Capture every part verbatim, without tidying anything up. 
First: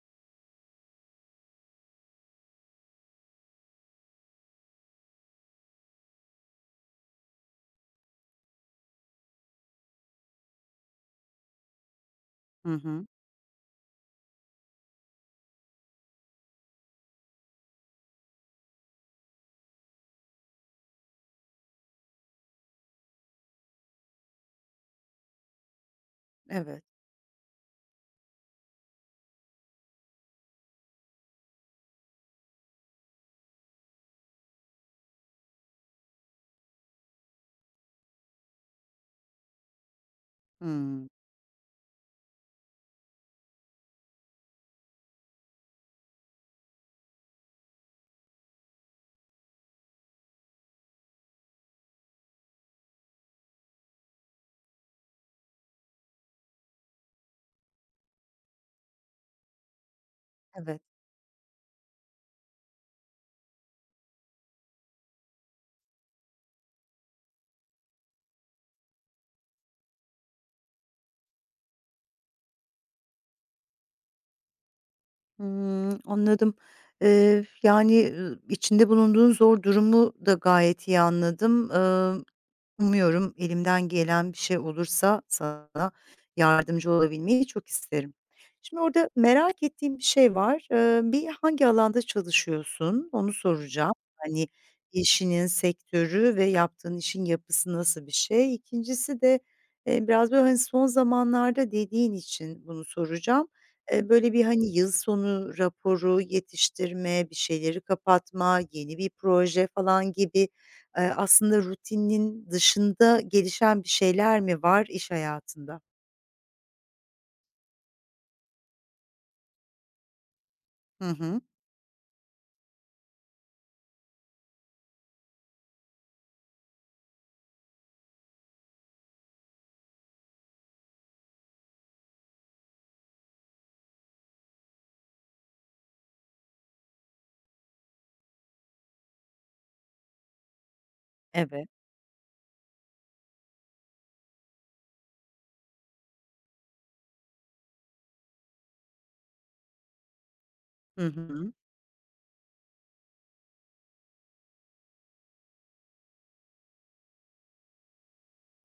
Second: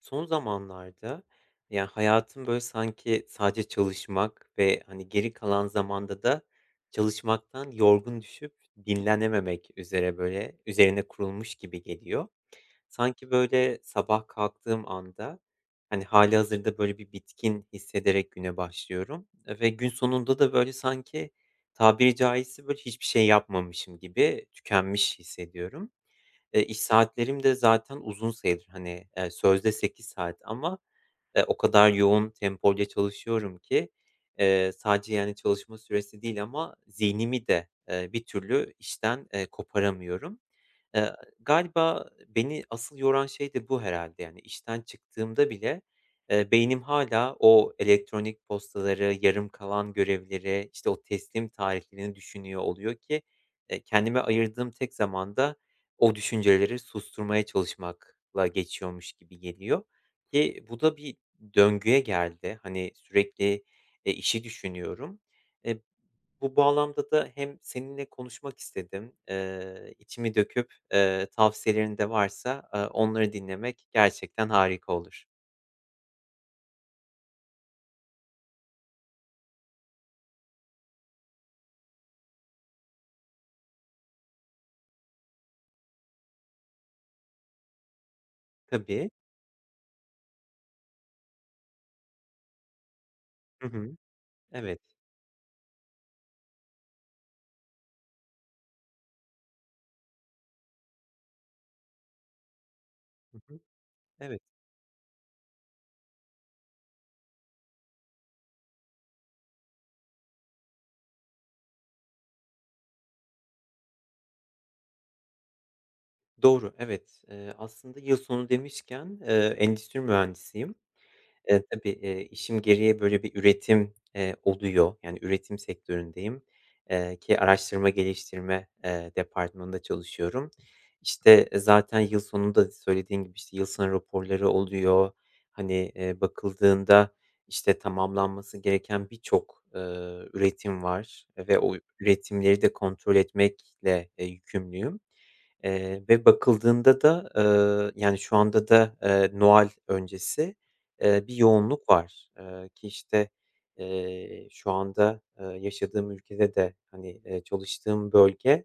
Son zamanlarda, yani hayatım, böyle, sanki sadece çalışmak ve, hani, geri kalan zamanda da çalışmaktan yorgun düşüp dinlenememek üzere, böyle, üzerine kurulmuş gibi geliyor. Hı hı. Sanki, böyle, sabah kalktığım anda, hani, halihazırda böyle, bir bitkin hissederek güne başlıyorum ve gün sonunda da, böyle, sanki tabiri caizse, böyle, hiçbir şey yapmamışım gibi tükenmiş hissediyorum. Eee, iş Evet. saatlerim de zaten uzun sayılır. Hani, eee, sözde sekiz saat ama, eee, o kadar yoğun tempoyla çalışıyorum ki, eee, sadece, yani, çalışma süresi değil ama zihnimi de, eee, bir türlü işten, eee, koparamıyorum. Hımm. Eee, galiba beni asıl yoran şey de bu herhalde. Yani, işten çıktığımda bile, eee, beynim hala o elektronik postaları, yarım kalan görevleri, işte, o teslim tarihlerini düşünüyor oluyor ki, eee, kendime ayırdığım tek zamanda. O düşünceleri susturmaya çalışmakla geçiyormuş gibi geliyor ki bu Evet. da bir döngüye geldi. Hani, sürekli, eee, işi düşünüyorum. Eee, bu bağlamda da hem seninle konuşmak istedim. Eee, içimi döküp, eee, tavsiyelerin de varsa, eee, onları dinlemek gerçekten harika olur. Hımm, anladım. Eee, yani, ııı, içinde bulunduğun zor durumu da gayet iyi anladım. Iıı Umuyorum elimden gelen bir şey olursa sana yardımcı olabilmeyi çok isterim. Şimdi Tabii. orada merak ettiğim bir şey var. Eee, bir hangi alanda çalışıyorsun? Onu Hı soracağım. hı. Hani, Evet. işinin sektörü ve yaptığın işin yapısı nasıl bir şey? İkincisi de, eee, biraz böyle, hani, son zamanlarda dediğin için bunu Hı soracağım. hı. Eee, böyle Evet. bir, hani, yıl sonu raporu yetiştirme, bir şeyleri kapatma, yeni bir proje falan gibi. Eee, aslında rutinin dışında gelişen bir şeyler mi var iş hayatında? Doğru, evet. Eee, aslında yıl sonu demişken, eee, endüstri mühendisiyim. Hı hı. Eee, tabii, eee, işim gereği böyle bir üretim, eee, oluyor. Yani üretim sektöründeyim, eee, ki araştırma geliştirme, eee, departmanında çalışıyorum. İşte, eee, zaten yıl sonunda söylediğin gibi, işte, yıl sonu raporları oluyor. Hani, eee, bakıldığında, işte, tamamlanması gereken birçok, ııı, üretim var ve Evet. o üretimleri de kontrol etmekle, eee, yükümlüyüm. Eee, ve bakıldığında da, ııı, yani şu anda da, eee, Noel öncesi Hı Eee, bir hı. yoğunluk var, eee, ki, işte, eee, şu anda, eee, yaşadığım ülkede de, hani, eee, çalıştığım bölge,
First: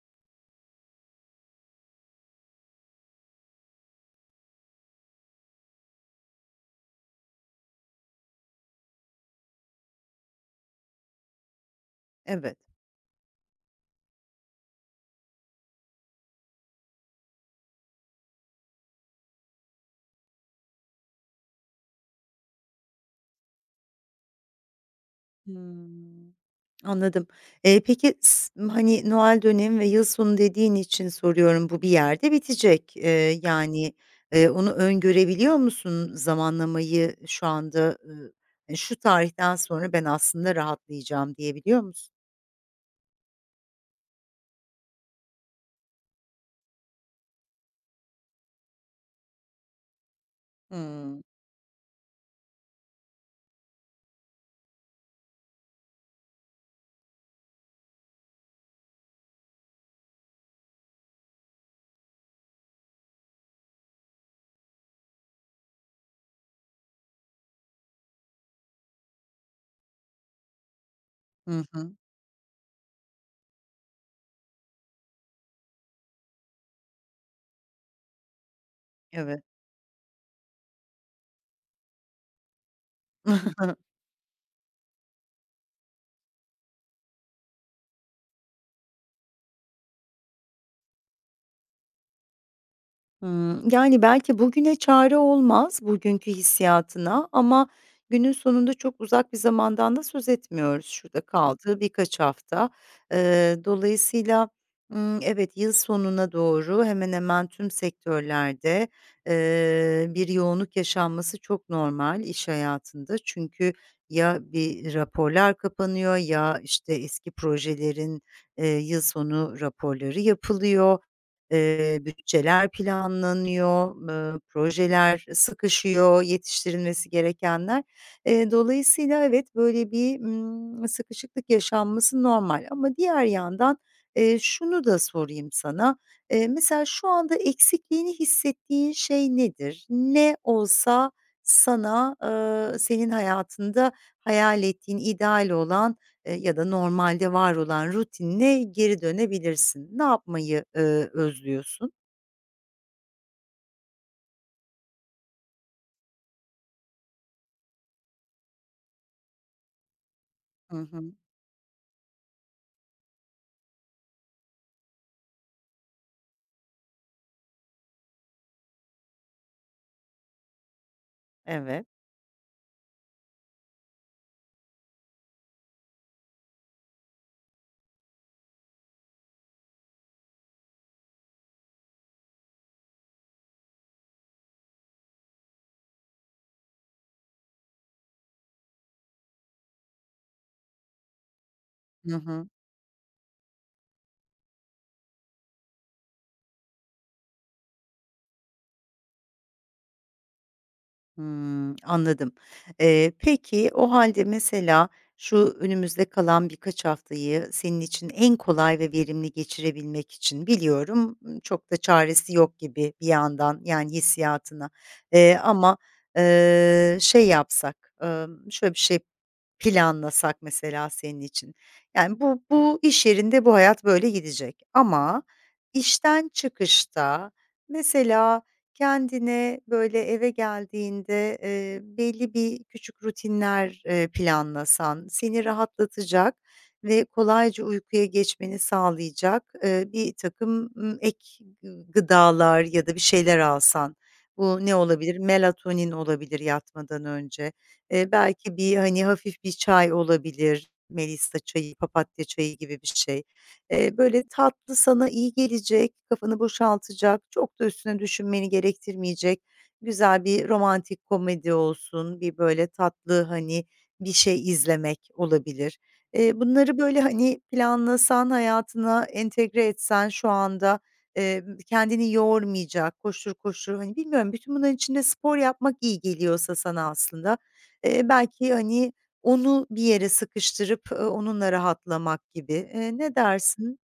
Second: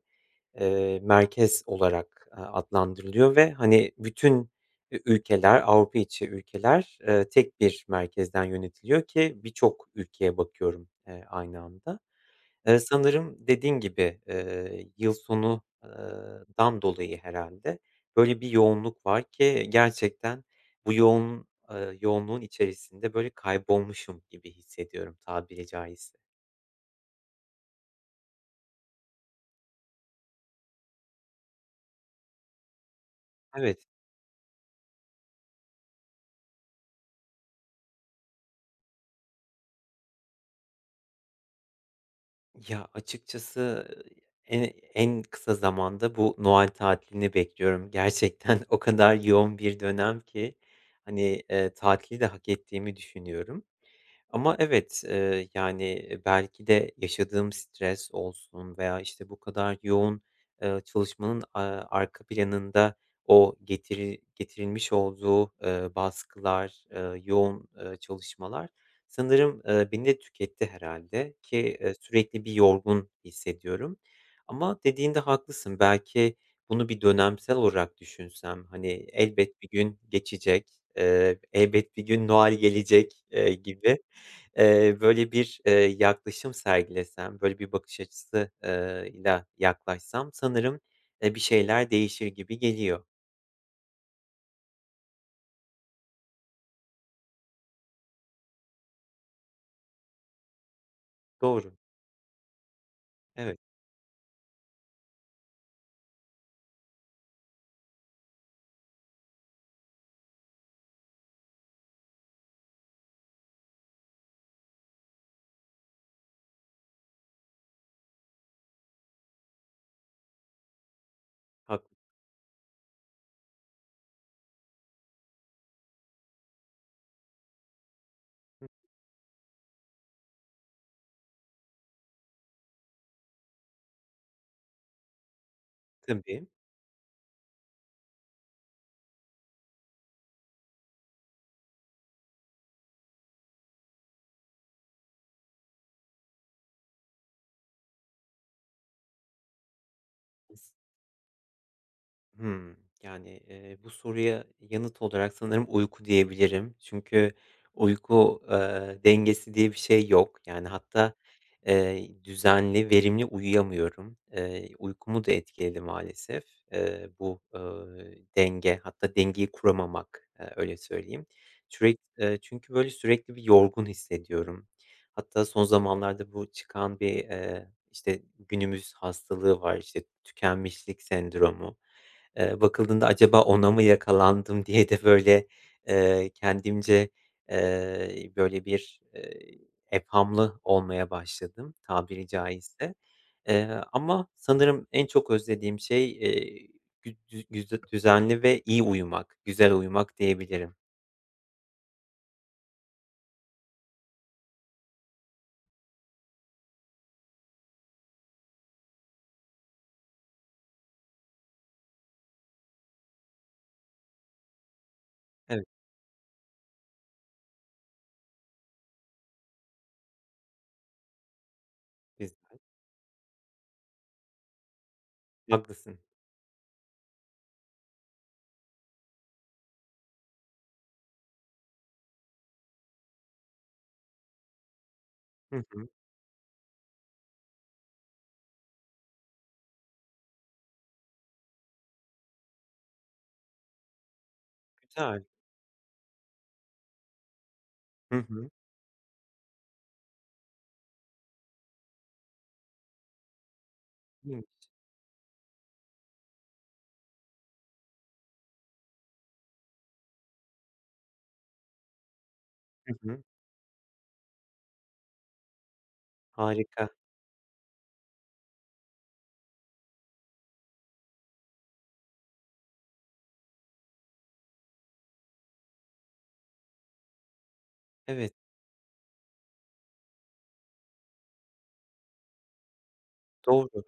eee, merkez olarak, eee, adlandırılıyor ve, hani, bütün ü ülkeler, Avrupa içi ülkeler, eee, tek bir merkezden yönetiliyor ki birçok ülkeye bakıyorum, eee, aynı anda. Evet. Eee, sanırım dediğin gibi, eee, yıl sonu ııı, dan dolayı herhâlde böyle bir yoğunluk var ki gerçekten bu yoğun eee, yoğunluğun içerisinde böyle kaybolmuşum gibi hissediyorum tabiri caizse. Hımm, anladım. Eee, peki, s hani, Noel dönemi ve yıl sonu dediğin için soruyorum, bu bir yerde bitecek. Eee, Evet, yani, eee, onu öngörebiliyor musun zamanlamayı şu anda? Iıı, hani, "Şu tarihten sonra ben aslında rahatlayacağım." diyebiliyor musun? ya, açıkçası en en kısa zamanda bu Noel tatilini bekliyorum. Gerçekten o kadar yoğun bir dönem ki, Hımm. hani, eee, tatili de hak ettiğimi düşünüyorum. Ama evet, eee, yani, belki de yaşadığım stres olsun veya, işte, bu kadar yoğun, eee, çalışmanın, aaa, arka planında o getiri getirilmiş olduğu, eee, baskılar, eee, yoğun, eee, çalışmalar sanırım, eee, beni de tüketti herhalde ki, Hı eee, hı. sürekli bir yorgun hissediyorum. Ama dediğin de haklısın. Belki bunu bir dönemsel olarak düşünsem, hani, Evet. elbet bir gün geçecek, eee, elbet bir gün Noel gelecek, eee, gibi Eee, böyle, bir, eee, yaklaşım sergilesem, böyle, bir bakış açısı eee, ile yaklaşsam sanırım, eee, bir şeyler değişir gibi geliyor. Hımm. Yani, belki bugüne çare olmaz, bugünkü hissiyatına ama günün sonunda çok uzak bir zamandan da söz etmiyoruz. Şurada Doğru. kaldı birkaç hafta. Evet, Eee, dolayısıyla, ımm, evet, yıl sonuna doğru hemen hemen tüm sektörlerde, eee, bir yoğunluk yaşanması çok normal iş hayatında. Çünkü ya bir raporlar kapanıyor ya, işte, eski projelerin, eee, yıl sonu raporları yapılıyor. haklı Eee, bütçeler planlanıyor, eee, projeler sıkışıyor, yetiştirilmesi gerekenler. Eee, dolayısıyla evet, böyle bir, ımm, sıkışıklık yaşanması normal ama diğer yandan, eee, şunu da sorayım sana. tabii. Eee, mesela şu anda eksikliğini hissettiğin şey nedir? Ne olsa sana, eee, senin hayatında hayal ettiğin ideal olan, Eee, ya da normalde var olan rutinine geri dönebilirsin. Ne yapmayı, eee, özlüyorsun? Hımm. Yani, eee, bu soruya yanıt olarak sanırım uyku diyebilirim. Çünkü uyku, eee, dengesi diye bir şey yok. Yani, Hı hı. hatta, eee, düzenli, verimli uyuyamıyorum. Eee, uykumu da etkiledi maalesef, eee, bu, eee, denge, hatta dengeyi kuramamak, eee, öyle söyleyeyim. Evet. Sürek eee, çünkü, böyle, sürekli bir yorgun hissediyorum. Hatta son zamanlarda bu çıkan bir, eee, işte, günümüz hastalığı var, işte, tükenmişlik sendromu. Eee, bakıldığında acaba ona mı yakalandım diye de böyle, eee, kendimce, eee, böyle bir, eee, evhamlı olmaya başladım Hı tabiri hı. caizse. Eee, ama sanırım en çok özlediğim şey, eee, gü dü güze düzenli ve iyi uyumak, güzel uyumak diyebilirim. Hımm, anladım. Eee, peki, o halde mesela şu önümüzde kalan birkaç haftayı senin için en kolay ve verimli geçirebilmek için biliyorum, ımm, çok da çaresi yok gibi bir yandan, yani, hissiyatına, eee, Evet, ama, eee, şey yapsak, ımm, şöyle bir şey planlasak mesela senin için. Yani, bu güzel. bu iş yerinde bu hayat böyle gidecek ama Haklısın. işten çıkışta mesela kendine, böyle, eve geldiğinde, eee, belli bir küçük rutinler, eee, planlasan, seni Hı hı. rahatlatacak ve kolayca uykuya geçmeni sağlayacak, e, bir takım ımm, ek gıdalar ya da bir şeyler alsan. Bu ne olabilir? Güzel. Melatonin olabilir yatmadan önce. Eee, Hı hı. belki bir, hani, hafif bir çay olabilir, melisa çayı, papatya çayı gibi bir şey. Eee, böyle iyiymiş. tatlı, sana iyi gelecek, kafanı boşaltacak, çok da üstüne düşünmeni gerektirmeyecek güzel bir romantik komedi olsun, bir böyle Hı tatlı, hı. hani, bir şey izlemek olabilir. Eee, bunları Harika. böyle, hani, planlasan, hayatına entegre etsen şu anda, emm, kendini yormayacak, koştur koştur, hani, bilmiyorum bütün bunların içinde spor yapmak iyi geliyorsa sana aslında, eee, Evet, belki, hani, onu bir yere sıkıştırıp, ııı, onunla rahatlamak gibi. Eee, ne dersin? doğru.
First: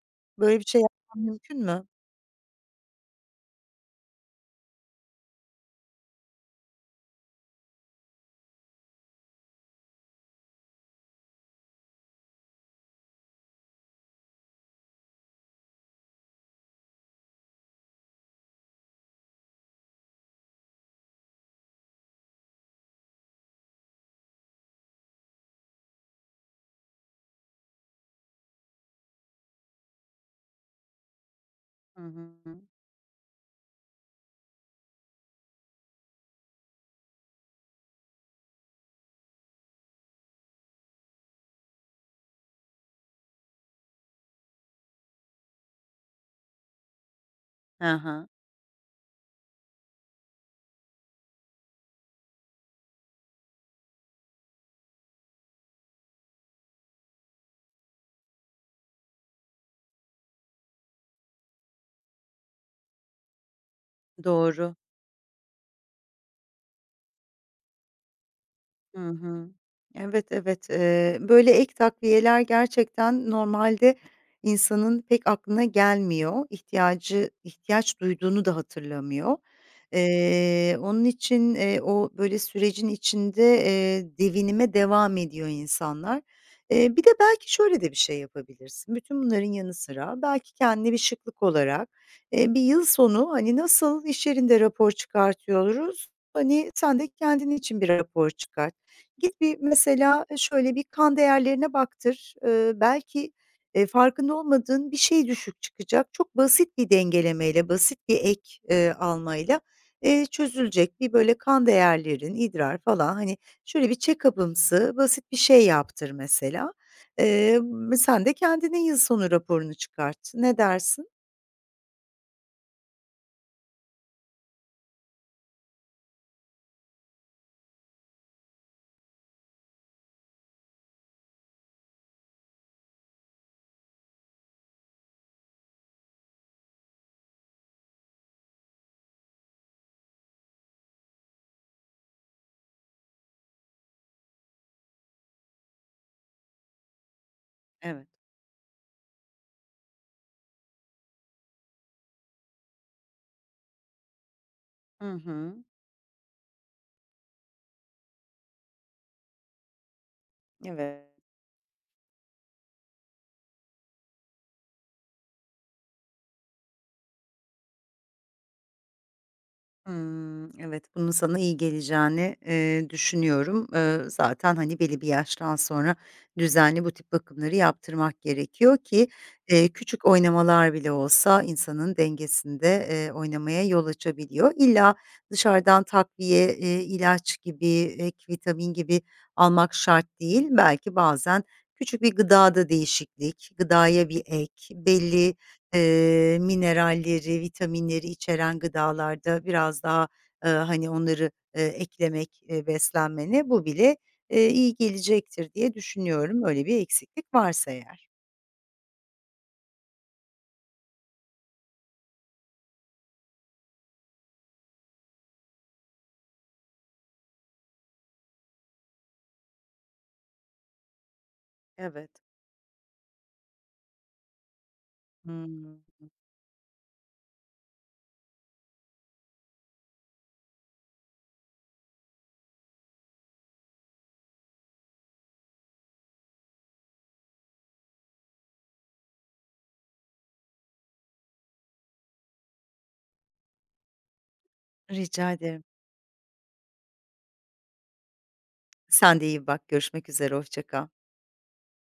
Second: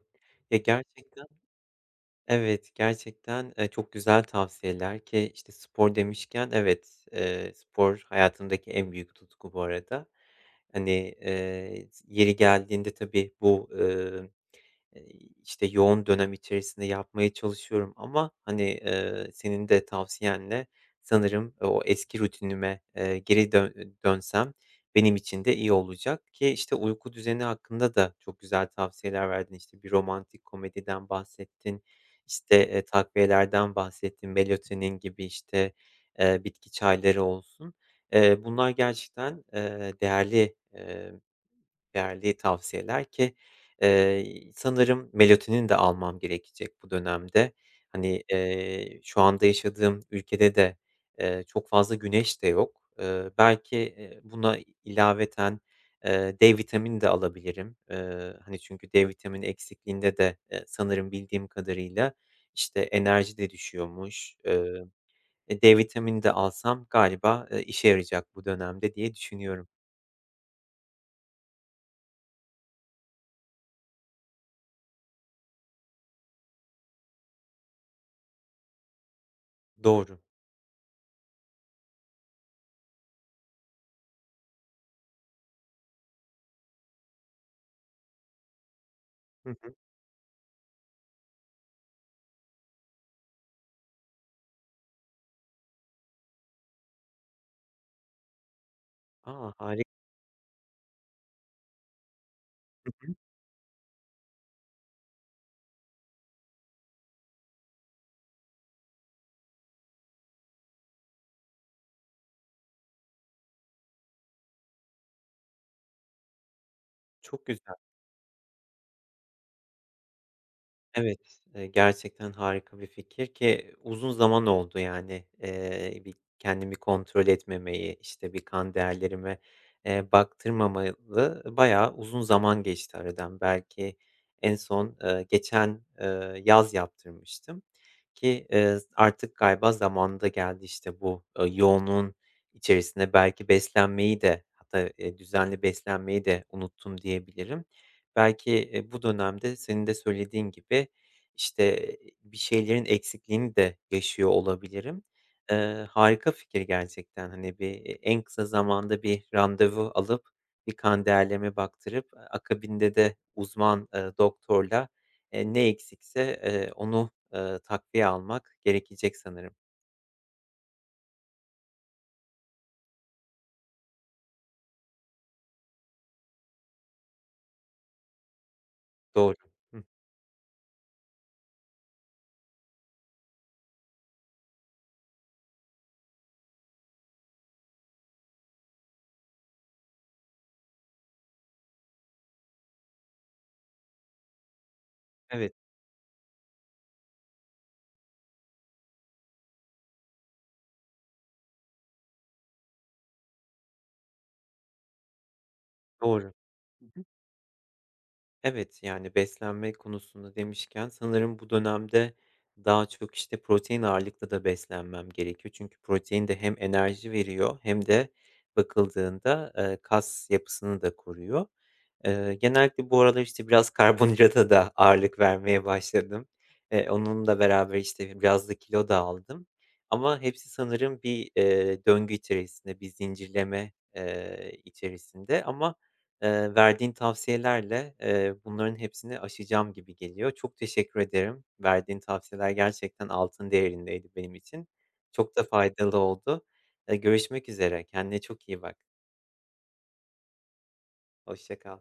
Ya, Böyle bir şey yapman gerçekten. mümkün mü? Evet, gerçekten, eee, çok güzel tavsiyeler ki, işte, spor demişken evet, eee, spor hayatımdaki en büyük tutku bu arada. Hani, eee, yeri geldiğinde tabii bu, Eee, işte, yoğun dönem içerisinde yapmaya çalışıyorum ama, hani, eee, senin de tavsiyenle sanırım o eski rutinime, eee, geri dön dönsem benim için de iyi olacak ki, işte, uyku düzeni hakkında da çok güzel tavsiyeler verdin. İşte, bir romantik komediden bahsettin, Hı hı. işte, eee, takviyelerden bahsettin, melatonin gibi, işte, eee, bitki çayları olsun. Eee, bunlar gerçekten, eee, değerli, değerli tavsiyeler ki, eee, sanırım melatonin de almam gerekecek bu dönemde. Hı Hani, hı. eee, şu anda yaşadığım ülkede de, eee, çok fazla güneş de yok. Eee, belki, eee, buna ilaveten, eee, de vitamini de alabilirim. Eee, hani, çünkü de vitamini eksikliğinde de, eee, sanırım bildiğim kadarıyla, işte, enerji de düşüyormuş. Doğru. Eee, e, de vitamini de alsam galiba, eee, işe yarayacak bu dönemde Hı diye hı. düşünüyorum. Evet, evet. Eee, böyle ek takviyeler gerçekten normalde insanın pek aklına gelmiyor. İhtiyacı ihtiyaç duyduğunu da hatırlamıyor. Doğru. Eee, onun için, eee, o böyle sürecin içinde, eee, devinime devam ediyor insanlar. Eee, bir de belki şöyle de bir şey yapabilirsin. Bütün Hı bunların yanı hı. sıra belki kendine bir şıklık olarak, eee, bir yıl sonu, hani, nasıl iş yerinde rapor çıkartıyoruz, hani, sen de kendin için bir rapor çıkart. Git A, bir harik mesela, e, şöyle bir kan değerlerine baktır. Eee, belki, eee, farkında olmadığın bir şey düşük çıkacak. Çok basit bir dengelemeyle, basit bir ek, eee, almayla, eee, çözülecek. Bir böyle kan değerlerin, idrar falan, hani, şöyle bir check-up'ımsı basit bir şey yaptır mesela. Çok Eee, güzel. sen de kendine yıl sonu raporunu çıkart. Ne dersin? Evet, eee, gerçekten harika bir fikir ki uzun zaman oldu yani, eee, bir kendimi kontrol etmemeyi, işte, bir kan değerlerime, eee, baktırmamalı bayağı uzun zaman geçti aradan. Belki en son, eee, geçen, eee, yaz yaptırmıştım ki, eee, artık galiba zamanı da geldi, işte, bu, eee, yoğunluğun içerisinde belki beslenmeyi de hatta, eee, düzenli beslenmeyi de unuttum diyebilirim. Evet. Belki, eee, bu dönemde senin de söylediğin gibi, işte, e, bir şeylerin eksikliğini de yaşıyor olabilirim. Hı hı. Eee, harika fikir gerçekten. Hani, bir, eee, en kısa zamanda bir randevu alıp, bir kan Evet. değerlerime baktırıp, aaa, akabinde de uzman, eee, doktorla, eee, ne eksikse, eee, onu, eee, takviye almak gerekecek sanırım. Hımm, evet, bunun sana iyi geleceğini, eee, düşünüyorum. Eee, zaten, hani, belli bir yaştan sonra düzenli bu tip bakımları yaptırmak gerekiyor ki, Doğru. eee, Hıh. küçük oynamalar bile olsa insanın dengesinde, eee, oynamaya yol açabiliyor. İlla dışarıdan takviye, eee, ilaç gibi, ek vitamin gibi almak şart değil. Belki bazen küçük bir gıdada değişiklik, gıdaya bir ek, belli, Evet, Eee, mineralleri, vitaminleri içeren gıdalarda biraz daha, eee, hani, onları, eee, eklemek, eee, beslenmene bu bile, eee, iyi gelecektir diye doğru. düşünüyorum, öyle bir eksiklik varsa eğer. Evet, yani beslenme konusunda demişken sanırım bu dönemde daha çok, işte, protein ağırlıklı da beslenmem gerekiyor. Çünkü protein de hem enerji veriyor hem de bakıldığında, eee, kas yapısını da koruyor. Evet. Eee, genellikle bu aralar, işte, biraz karbonhidrata da ağırlık vermeye Hımm. başladım. Eee, onunla beraber, işte, biraz da kilo da aldım ama hepsi sanırım bir, eee, döngü içerisinde, bir zincirleme, eee, içerisinde ama, eee, verdiğin tavsiyelerle, eee, bunların hepsini aşacağım gibi geliyor. Çok teşekkür ederim. Verdiğin tavsiyeler gerçekten altın değerindeydi benim için. Rica Çok da ederim. faydalı oldu. Eee, görüşmek üzere. Kendine çok iyi bak. Sen de iyi bak, görüşmek üzere, hoşça kal. Hoşça kal.